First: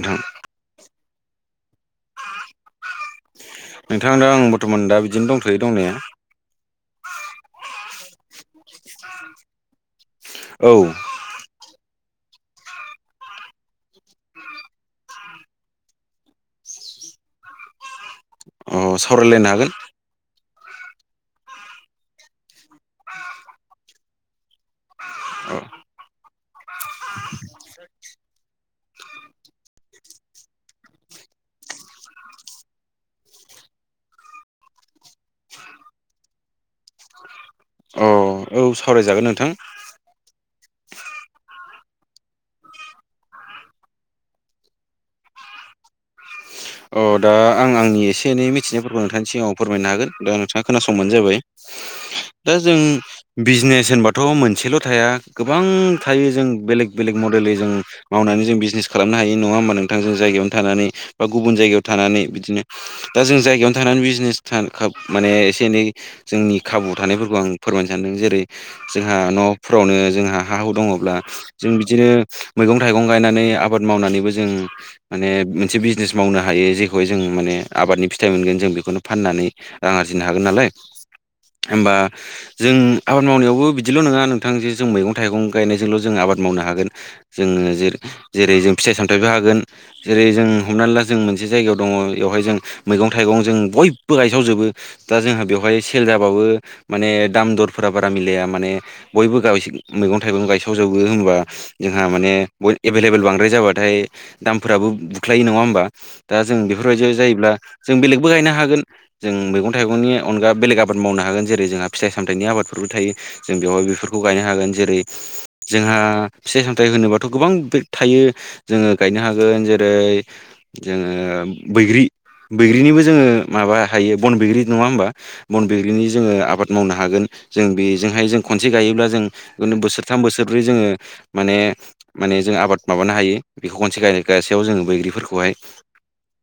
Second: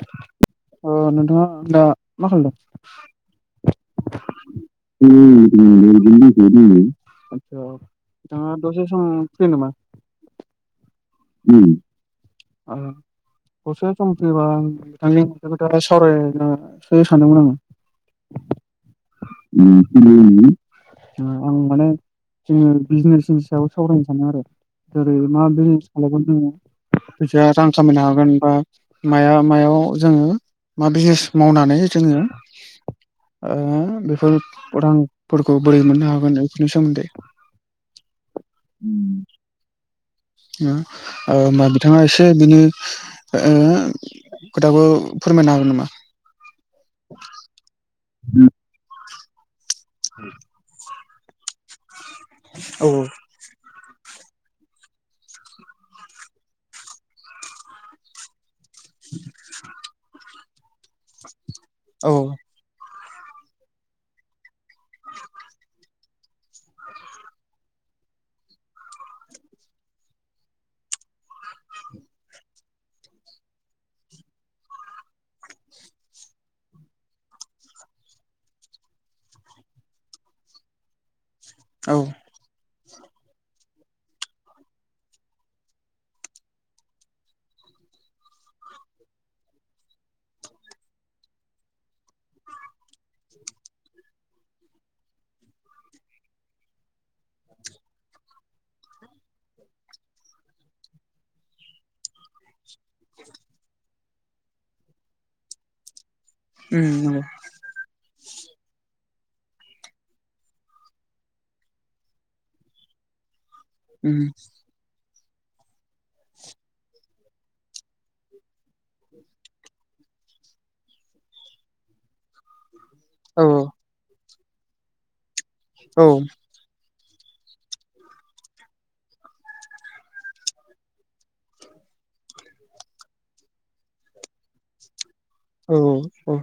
नोंथां अ नोंथाङा दा मा खालामदों। नोंथां दा आं [unintelligible] बर्थमान दा बिदिनो दंथ'यो दंनाया दङ दसे सम [unintelligible] औ उम [unintelligible] गरसे सम फैयोबा आं बिथांनि मोनखौ दा सावरायनोसो सानदोंमोन आङो। अ सावरायलायनो हागोन। आं माने जोङो बिजनेसनि सायाव सावरायनो सानदों आरो। जेरै मा बिजनेस खालामगोन जोङो फैसााया रां खामायनो हागोन बा माया मायाव जोङो मा बिजनेस मावनानै जोङो। बेफोर रांफोरखौ बोरै मोननो हागोन बेफोरनि सोमोन्दै। अ औ सावरायजागोन नोंथां। होनबा बिथाङा एसे बिनो। खोथाखौ फोरमायनो हागोन नामा? अ दा आं आंनि एसे एनै मिथिनायफोरखौ नोंथांनि सिगाङाव फोरमायनो हागोन दा नोंथाङा खोनासंबानो जाबाय। दा जों बिजनेस होनबाथ' मोनसेल' थाया गोबां थायो जों बेलेग बेलेग मडेलै जों। मावनानै जों बिजनेस खालामनो हायो नङा होमबा नोंथां जों जायगायावनो थानानै बा गुबुन जायगायाव थानानै बिदिनो। दा जों जायगायावनो थानानै बिजनेस थ माने एसे एनै जोंनि खाबु थानायफोरखौ आं फोरमायनो सानदों जेरै जोंहा न'फोरावनो जोंहा हा हु दङब्ला जों बिदिनो मैगं थाइगं गायनानै आबाद मावनानैबो जों माने मोनसे बिजनेस मावनो हायो जेखौहाय जों माने आबादनि फिथाइ मोनगोन जों बेखौनो फाननानै। रां आरजिनो हागोन नालाय होमबा? जों आबाद मावनायावबो बिदिल' नङा नोंथांजों जों मैगं थाइगं गायनायजोंल' जों आबाद मावनो हागोन। जोङो ज जेरै जों फिथाइ सामथाइबो हागोन जेरै जों हमनानै ला जों मोनसे जायगायाव दङ बेवहाय जों मैगं थाइगं जों बयबो गायसावजोबो दा जोंहा बेवहाय सेल जाबाबो माने दाम दरफोरा बारा मिलाया माने बयबो गाव मैगं थाइगं गायसाव जबो होनबा। जोंहा माने एभेलेबल बांद्राय जाबाथाय दामफोराबो बुख्लायो नङा होमबा। दा जों बेफोरबायदियाव जायोब्ला जों बेलेगबो गायनो हागोन। जों मैगं थाइगंनि अनगा बेलेग आबाद मावनो हागोन जेरै जोंहा फिथाइ सामथाइनि आबादफोरबो थायो। जों बेवहाय बेफोरखौ गायनो हागोन जेरै जोंहा फिथाइ सामथायाइ होनोबाथ' गोबां बे थायो। जोङो गायनो हागोन जेरै जोङो बैग्रि बैग्रिनिबो जोङो माबा हायो बन बैग्रि नङा होमबा? बन बिग्लिनि जोङो आबाद मावनो हागोन। जों बेजोंहाय जों खनसे गायोब्ला जोंनो बोसोरथाम बोसोरन्रै जोङो माने माने जों आबाद माबानो हायो बेखौ खनसे ग गसेयाव जोङो बैग्रिफोरखौहाय औ औ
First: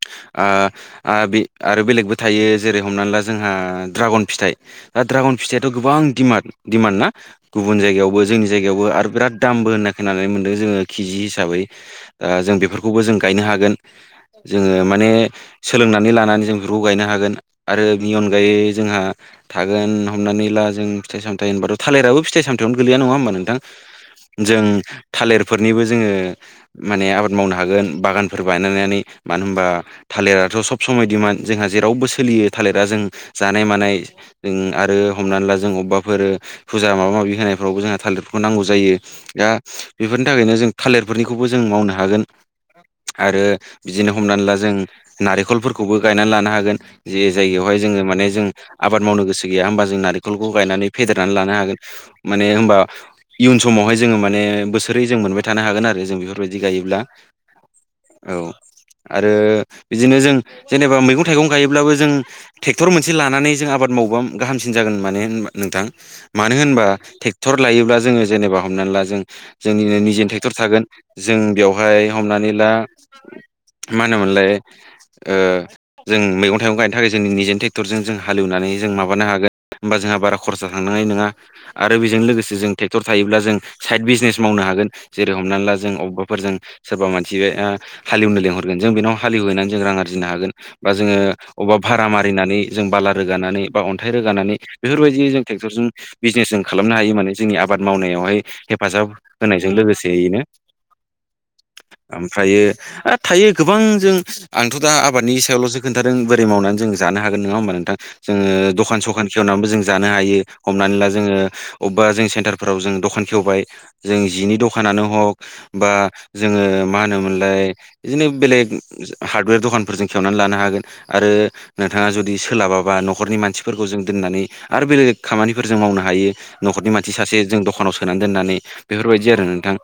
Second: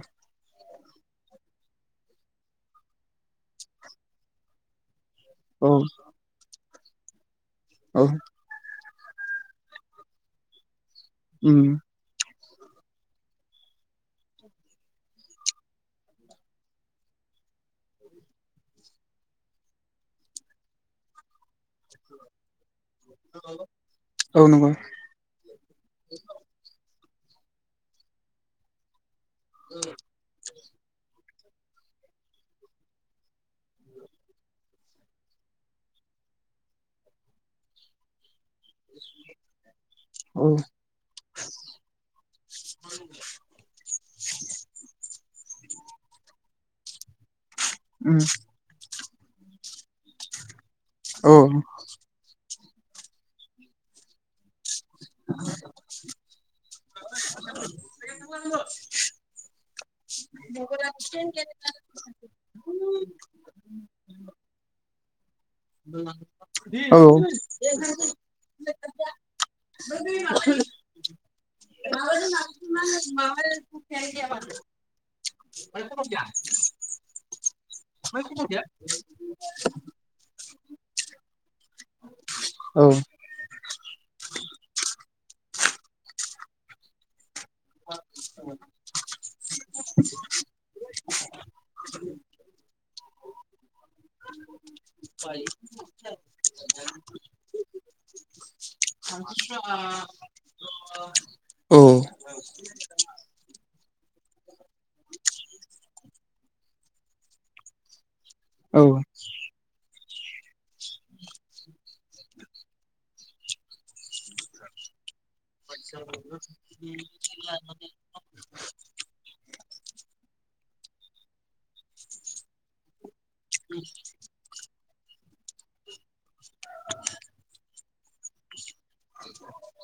बे आरो बेलेगबो थायो जेरै हमनानै ला जोंहा दड्रागन फिथाइ दा ड्रागन फिथाथ' गोबां डमान्ड ना गुबुन जायगायाव जोंनि जायायावबो आरो बिरत दामबो होन्नाय खोननानै मोन्दों जोङो केजि हिसाबै दा जों बेफोरखौबो जों गायनो हागोन जोङो माने सोलोंनानै लानानै जों बेफोरखौ गायनो हागोन आरो बिनि अनगायै जोंहा थागोन हमनानै ला जों फिथाइ सामथाय होनबाथ' थालिराबो फिथाइ सामथाइ बेथ'नो गलैया नङा होमबा नोंथां जों थालिरफोरनिबो जोङो माने आबाद मावनो हागोन बागानफोर बानायनानै मानो होनबा थालिराथ' सब समायदिमोन जोंहा जेरावबो सोलियो थालिरा जों जानाय मानाय जों आरो हमनानै ला जों अबेबाफोर फुजा माबा माबि होनायफ्रावबो जोंहा थालिरखौ नांगौ। जायो दा बेफोरनि थाखायनो जों थालिरफोरनिखौबो जों मावनो हागोन। आरो बिदिनो हमनानै ला जों नारेंखलफोरखौबो गायनानै लानो हागोन जे जायगायावहाय जोङो माने जों आबाद मावनो गोसो गैया होमबा जों नारेंखलखौ गायनानै फेदेरनानै लानो हागोन माने हबा इयुन समावहाय जोङो माने बोसोर थोरै जों मोनबाय थानो हागोन आरो जों बेफोरबायदि गायोब्ला [inaudible] औ आरो बिदिनो जों जेनेबा मैगं थाइगं गायोब्लाबो जों ट्रेक्ट'र मोनसे लानानै जों आबाद बावबा गाहामसिन जागोन मानो होना नोंथां मानो होनबा ट्रेक्टर लायोब्ला जोङो जेनेबा हमनानै ला जों जोंनिनो निजे ट्रेक्टर थागोन जों बेवहाय हमनानै ला माल ख फ मा ग होनोमोनलाय मान जों मैगं थाइगं गायनो थाखाय जों निजेनि ट्रेक्टरजों जों हालेवनानै जों माबानो हागोन होमबा जोंहा बारा खरसा थांनाय नङा आरो बेजों लोगोसे जों ट्रेक्टर थायोब्ला जों साइद बिजनेस मावनो हागोन जेरै हमनानै ला जों अबेबाफोरजों सोरबा मानसि ओ हालेवनो लिहरगोन जोंन हालेवहैनानै जों रां आरजिनो हागोन बा जोङो अबावबा भारा मारिनानै जों बाला रोगानानै बा अन्थाइ रोगानानै बेफोरबायदि जों ट्रेक्टरजों बिजनेस जों खालामनो हायो माने जोंनि आबाद मावनायावहाय हेफाजाब होनायजों लोगोसेयैनो ओमफ्रायो ह थायो गोबां जों आंथ' दा आबादनि सायावल'सो खोन्थादों बोरै मावनानै जों जानो हागोन नङा होमबा नोंथां जोङो दखान सखान खेवनानैबो जों जानो हायो हमनानै ला जोङो अबेबा जों सेन्टारफोराव जों दखान खेवबाय जों जिनि दखानानो हक बा जोङो मा होनोमोनलाय बिदिनो बेलेग हार्डवेर दखानफोरजों खेवनानै लानो हागोन आरो नोंथाङा जुदि सोलाबाबा न न'खरनि मानसिफोरखौ जों दोननानै आरो बेले बे खामानिफोर जों मावनो हायो नखरनि मानसि सासे जों दखानाव स सोनानै दोननानै बेफोरबायदि आरो नोंथां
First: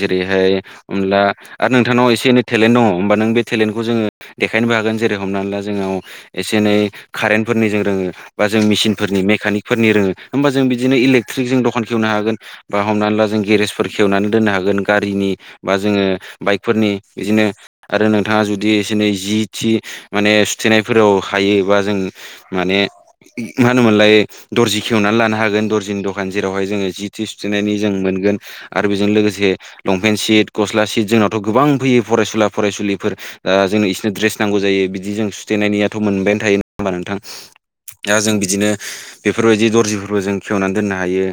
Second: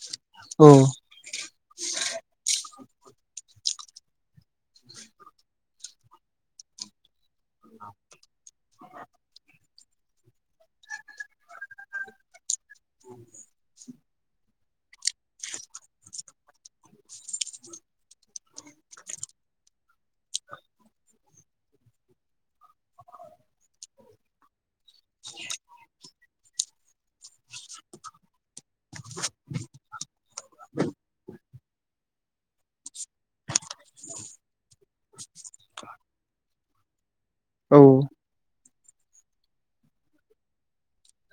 जेरैहाय अनला आरो नोंथांनाव एसे एनै टेलेन्ट दङ होमबा नों बे ेलेन्खौ जोङो देखायनो हागोन जेरै हमनानै ला जोंनाव एसे एनै कारेन्टफोरनिजों रोङो बा जों म मिसिनफोरनि मेकानिकफोरनि रोङो होमबा जों बिदिनो इलेक्ट्रिक जों दखान खेवनो हागोन बा हमनानै ला जों गेरेजफोर खेवनानै दोननो हागोन गारिनि बा जोङो बाइकफोरनि बिदिनो आरो नोंथाङा जुदि एसे एनै जि थि माने सुथेनायफोराव हायोबा जों माने म होनोमोनलाय दर्जि खेवनानै लानो हागोन दर्जिनि दखान जेरावहाय जोङो जि थ सुथेनायनि जों मोनगोन आरो बेजों लोगोसे लंपेन्ट सिट गस्ला सिट जोंनावथ' गोबां फैयो फरायसुला फरायसुलिफोर द जोंनो इसोरनो दड्रेस नांगौ जायो बिदि जों सुथेनायनियाथ' मोनबायानो थायो नङा होमबा नोंथां दा जों बिदिनो बेफोरबायदि दर्जिफोरखौ जों खेवनानै दोननो हायो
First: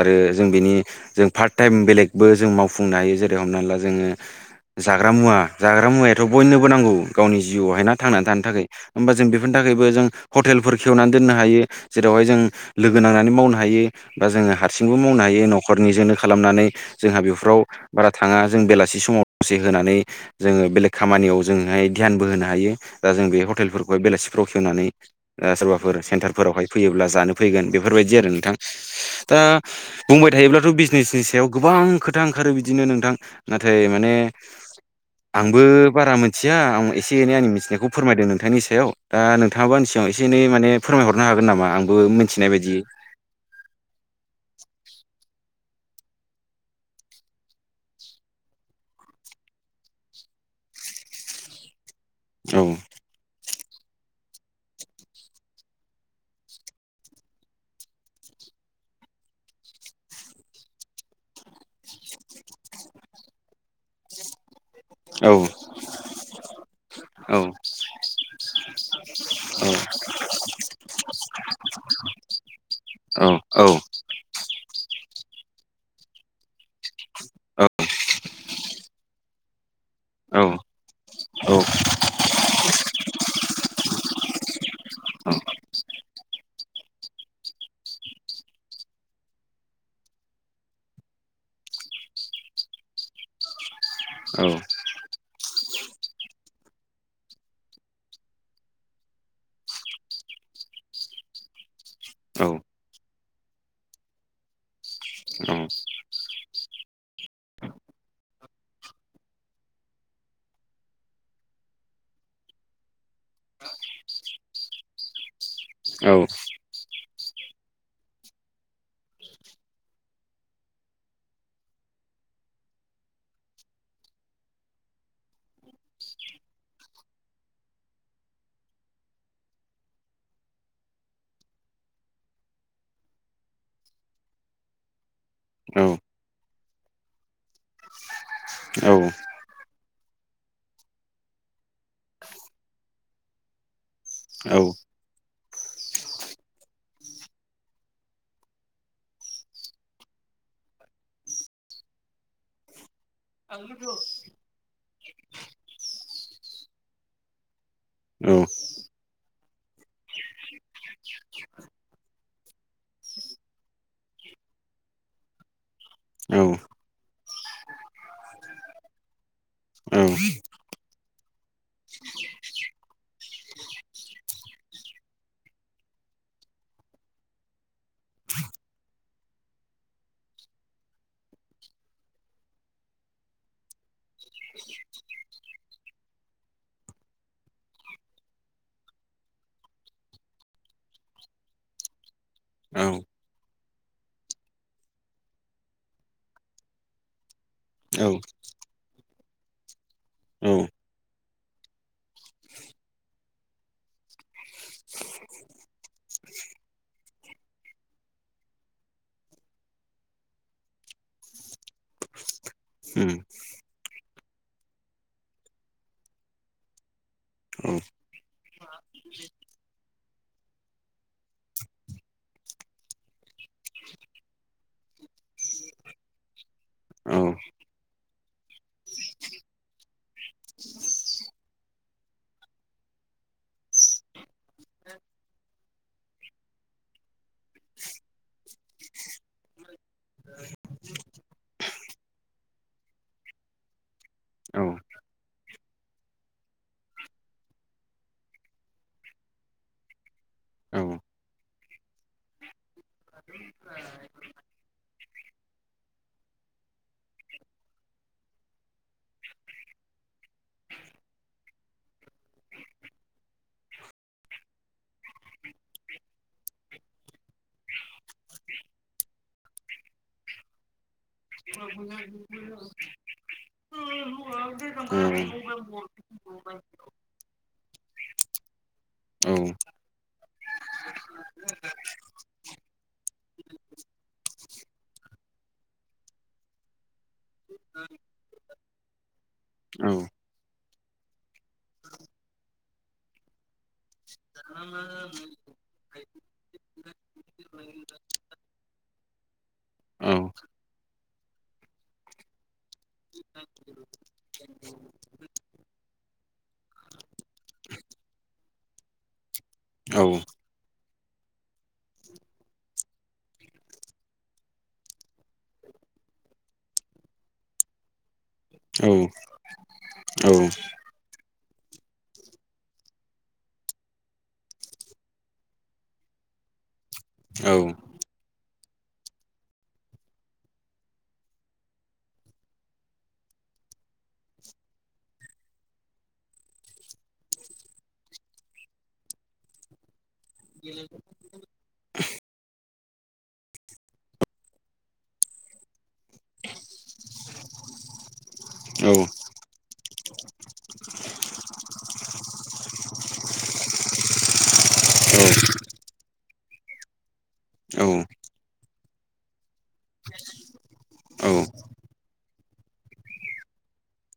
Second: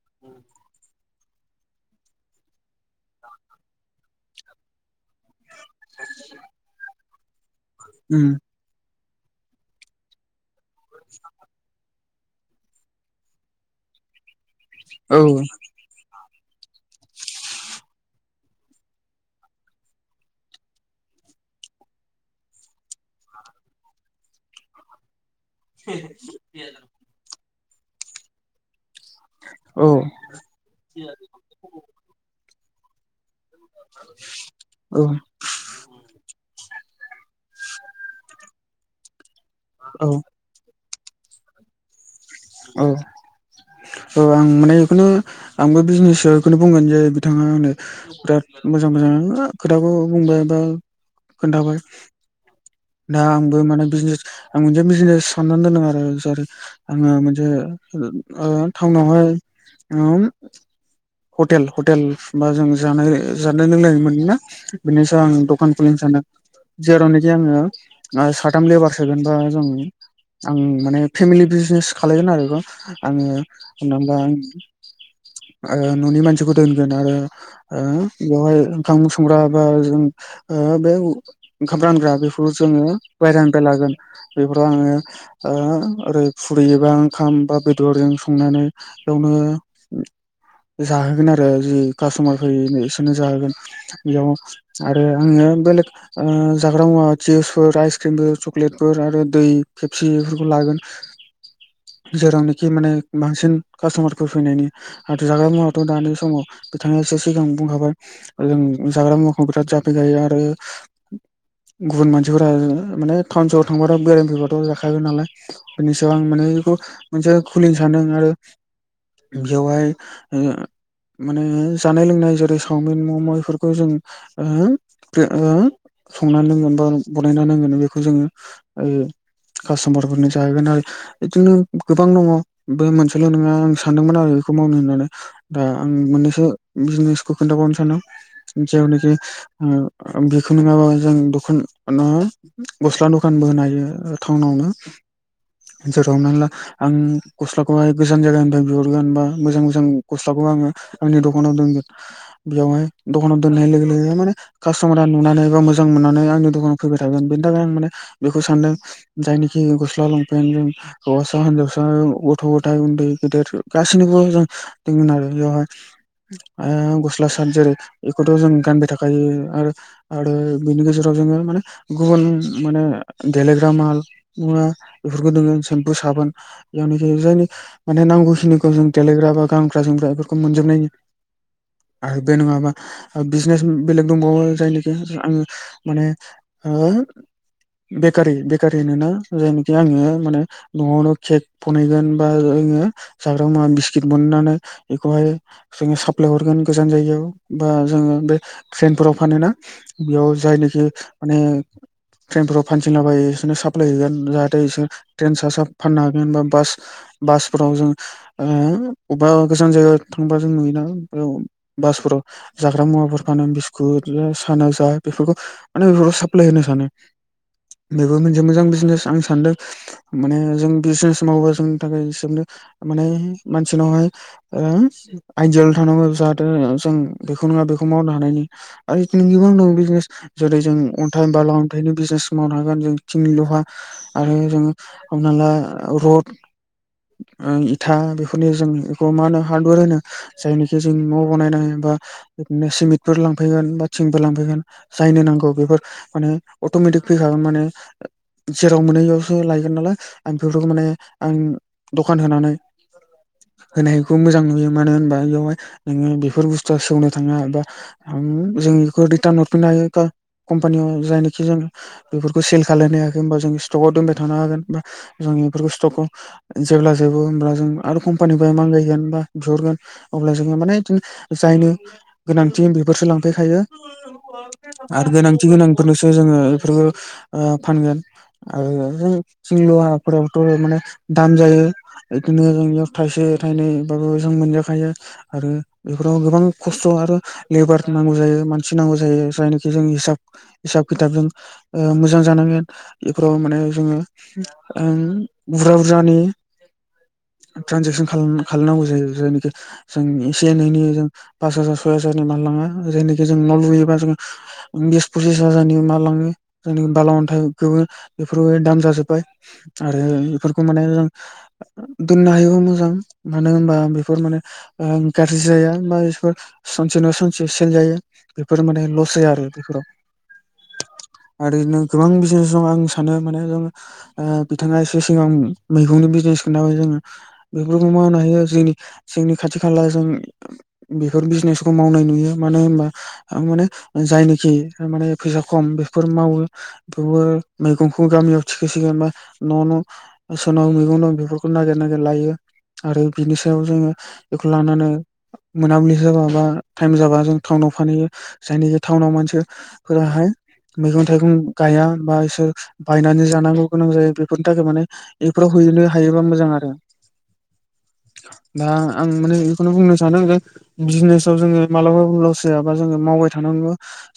आरो जों बिनि जों पार्ट टाइम बेलेगबो जों मावफुंनो हायो जेरै हमना ला जोङो जाग्रा मुवा जाग्रा मुवायाथ' बयनोबो नांगौ गावनि जिउआवहाय नना थांनानै थानो थाखाय होमबा जों बेफोरनि थाखायबो जों हटेलफोर खेवनानै दोननो हायो जेरावहाय जों लोगो नांनानै मावनो हायो बा जोङो ह हारसिंबो मावनो हायो न'खरनिजोंनो खालामनानै जोंहा बेफोराव बारा थाङा जों बेलासि समाव दसे होनानै जोङो बेलेग खामानियाव जोंहाय ध्यानबो होनो हायो दा जों बे हटेलफोरखौहाय बेलेगसिफ्राव खेवनानै सोरबाफोर सेन्टारफोरावहाय फैयोब्ला जानो फैगोन बेफोरबायदि आरो नोंथां दा बुंबाय थायोब्लाथ' बिजनेसनि सायाव गोबां खोथा ओंखारो बिदिनो नोंथां नाथाय माने आंबो बारा मोनथिया आं एसे एनै आंनि मिथिनायखौ फोरमायदों नोंथांनि सायाव दा नोंथाङाबा आनि सिगांव एसे एनै माने फोरमायहरनो हागोन नामा आंबो मिथिनाय बायदि औ आं माने बेखौनो आंबो बिजनेस बेखौनो बुंगोन जे बिथाङा है बिराद मोजां मोजां खोथाखौ बुंबाय बा खोन्थाबाय औ दा आंबो माने बिजनेस आं मोनसे बिजनेस साननानै दोनदों आरो जै आङो मोनसे टाउनावहाय हटेल हटेल बा जों जानाय जानाय लोंनाय मोन ना बेनि सायाव औ आं दखान खुलिनो सानदों जेरावनाखि औ आङो आरो साथाम लेबार सोगोनबा जों आं माने फेमिलि बिजनेस खालायगोन आरो बेखौ औ आङो औ हा हबा न'नि मानसिखौ दोनगोन आरो औ बेवहाय ओंखाम संग्रा बा जों औ बे ओंखाम रानग्रा बेफोरखौ जोङो बाय्रानिबाय लागोन बेफोराव आङो औ ओरै फुरियोबा ओंखाम बा बेदरजों संनानै बेयावनो जाहोगोन आरो जि कास्ट'मार फै बिसोरनो जाहोगोन बेयाव औ आरो आङो बेलेक जाग्रा मुवा चिउसफोर आइसक्रिमफोर चक्लेटफोर आरो दै खेपसि बेफोरखौ लागोन जेरावनोखि माने बांसिन कास्ट'मारफोर फैनायनि आरो जाग्रा मुवाथ' दानि समाव बिथाङा एसे सिगां बुंखाबाय जों जाग्रा मुवाखौ बिराद जाफायखायो आरो गुबुन मानसिफोरा माने टाउन साव थांबाथ' बेरायनो फैबाथ' जाखागोन नालाय बेनि औ सायाव आं उम माने बेखौ मोनसे खुलिनो सान्दों आरो बेवहाय माने जानाय लोंनाय जेरै सावमिन मम' बेफोरखौ जों ओहो ओहो बे संना दोनगोन बा बानायना दोनगोन बेखौ जोङो औ कास्ट'मारफोरनो जाहैगोन आरो बिदिनो गोबां दङ बे मोनसेल' नङा आं सानदोंमोन आरो बेखौ मावनो होननानै दा आं मोननैसो बिजनेसखौ खोन्थाबावनो सानदों औ जावनोखि बेखौ नङाबो जों दखान गस्ला दखानबो होन हायो टाउनावनो जेराव म ला आं गस्लाखौहाय गोजान जायगा बिहरगोनबा मोजां मोजां गस्लाखौ आङो आंनि दखानाव दोनगोन बेयावहाय दखानाव दोननाय लोगो लोगो माने कास्ट'मारा नुनानै बा मोजां मोननानै आंनि दखानाव फैबाय थागोन बेनि थाखाय आं माने औ औ बेखौ सानदों जायनिखि गस्ला लंपेन्ट जों हौवासा हिनजावसा गथ' गथाय उन्दै [unintelligible] गासैनिबो जों दोनगोन आरो बेवहाय गस्ला साद जेरै बेखौथ' जों गानबाय थाखायो आरो औ आरो बिनि गेजेराव जोङो माने गुबुन माने गेलेग्रा माल नुवा बेफोरखौ नोङो सेम्पो साबोन जेरावनाखि जायनि माने नांगौखिनिखौ जों देलायग्रा बा गानग्रा जोमग्रा बेफोरखौ मोनजोब नायनि आरो बे नङाबा बिजनेस बेलेग दंबावो जायनिखि आङो माने ओ बेकारि बेकारि होनोना जायनाखि आङो माने न'आवनो केक बनायगोन बा जोङो जाग्रा मुवा बिस्किट बननानै बेखौहाय जोङो साप्लाय हरगोन गोजान जायगायाव बा औ जोङो बे ट्रेनफोराव फानोना बेयाव जायनोखि माने ट्रेनफोराव फानथिंलाबायो बिसोरनो साप्लाय हैगोन जाहाथे बिसोर ट्रेन सा सा फाननो हागोनबा बास बास फोराव जों बबेबा गोजान जायगायाव थांबा जों नुयोना बासफोराव जाग्रा मुवाफोर फानो बिस्कुट सानो जा बेफोरखौ माने बेफोरखौ साप्लाय होनो सानो बेबो मोनसे मोजां बिजनेस आं सानदों माने जों बिजनेस मावोबा जोंनि थाखायनो माने मानसिनावहाय आयदियाल' थानांगौ जाहाथे जों बेखौ औ नङा बेखौ मावनो हानायनि आरो जिथुनिखि बुंदों बिजनेस जेरै जों अन्थाइ बाला अन्थाइनि बिजिनेस मावनो हागोन जों थिनि लहा आरो जों हमना ला रड इथा बेफोरनो जों बेखौ मा होनो हार्डवेर होनो जायनिखि जों न'आव बानायनाय बा बिदिनो सिमिन्टफोर लांफैगोन बा थिंबो लांफैगोन सायनो नांगौ बेफोर माने अट'मेटिक फैखागोन माने जेराव मोनै बेयावसो लायगोन नालाय आं बेफोरखौ माने आं दखान होनानै होनायखौ मोजां नुयो मानो होनबा बेवहाय नोङो बेफोर बुस्थुआ सौनो थाङा एबा जों बेखौ रिटार्न हरफिननो हायो कम्पानियाव जायनोखि जों बेफोरखौ सेल खालायनो हाखै होनोमबा जों स्टकआव दोनबाय थानो हागोन बा जों बेफोरखौ स्टकआव जेब्ला जेबो होमब्ला जों आरो कम्पानिफ्राय मांगायगोन बा बिहरगोन अब्ला जोङो माने बिदिनो जायनो गोनांथि बेफोरसो लांफैखायो आरो गोनांथि औ गोनांफोरनोसो जोङो बेफोरखौ फानगोन आरो जों सिंलफोरावथ' माने दाम जायो बिदिनो जोंनियाव थाइसे थाइनैबाबो जों मोनजाखायो आरो बेफोराव गोबां खस्थ' आरो लेबार नांगौ जायो मानसि नांगौ जायो जायनोखि जों हिसाब हिसाब खिथाबजों मोजां जानांगोन बेफोराव माने जोङो बुरा बुरजानि ट्रन्जेकसन खालाम खालामनांगौ जायो जायनोखि जों एसे एनैनिनो जों पास हाजार सय हाजारनि मानलाङा जेनाखि जों न' लुयोबा जों बिस फसिस हाजारनि मा लाङो जायि बाला अन्थाइखौबो बेफोरबो दान जाजोबबाय आरो बेफोरखौ माने जों दोननो हायोबो मोजां मानो होनबा बेफोर माने गाज्रि जाया मा बेफोर सनसे न' सानसे सेल जायो बेफोर माने लस जाया आरो बेफोराव औ आरो बिदिनो गोबां बिजनेस दं आं सानो माने जों बिथाङा एसे सिगां मैगंनि बिजनेस खाबो जोङो बेफोरखौ मा होननो हायो जोंनि जोंनि खाथि खाला जों बेफोर बिजनेसखौ मावनाय नुयो मानो होनबा माने जायनोखिमाने फैसा खम बेफोर मावो बेवबो मैगंखौ गामियाव थिखोसिगोन बा न' न' नाव मैगं दं बेफोरखौ नागिर नागिर लायो आरो बिनि सायाव जोङो बेखौ लानानै मोनाबिलि जाबा बा टाइम जाबा जों टाउनाव फानहैयो जायनाखि टाउनाव मानसि फोराहाय मैगं थाइगं गाया बा इसोर बायनानै जानांगौ गोनां जायो बेफोरनि थाखाय माने बेफोराव हैनो हायोबा मोजां आरो औ दा आं माने बेखौनो बुंनो सानदों जे बिजनेसाव जोङो मालाबाो लस जायाबा जोङो मावबाय थानांगौ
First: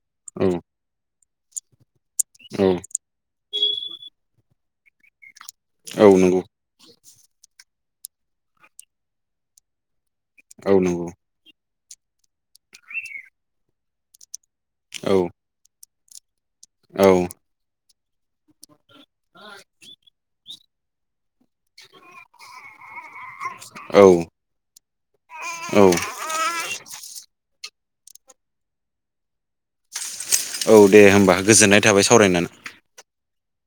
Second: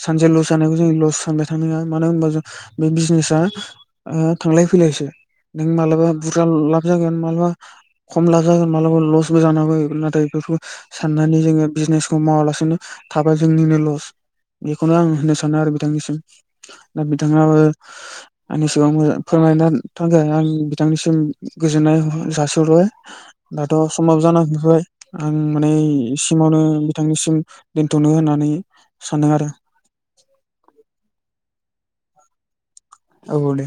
सानसे लस जानायखौ जों लस सानबाय थानोङा मानो होनबा जों औ बे बिजनेसा थांलाय फैलायसो नों औ माबलाबा नंगौ बुरजा लाब जागोन मालाबा खम लााज म लसबो जानांगौ औ नंगौ साननानै जोङो बिजनेसखौ मावालासिनो थाबाय जोंनिनो लस बेखौनो आं औ होननो सानो आरो बिथांनिसिम दा औ बिथाङाबो आंनि सिगां मोजां फोरमायना थोन आं बिथांनिसिम गोजोननाय जासहबाय दाथ' औ समाब जान हैबाय आं माने औ सिमावनो बिथांनिसिम दोनथ'नो होननानै सानदों आरो औ दे होमबा गोजोननाय थाबाय सावरायनानै औ दे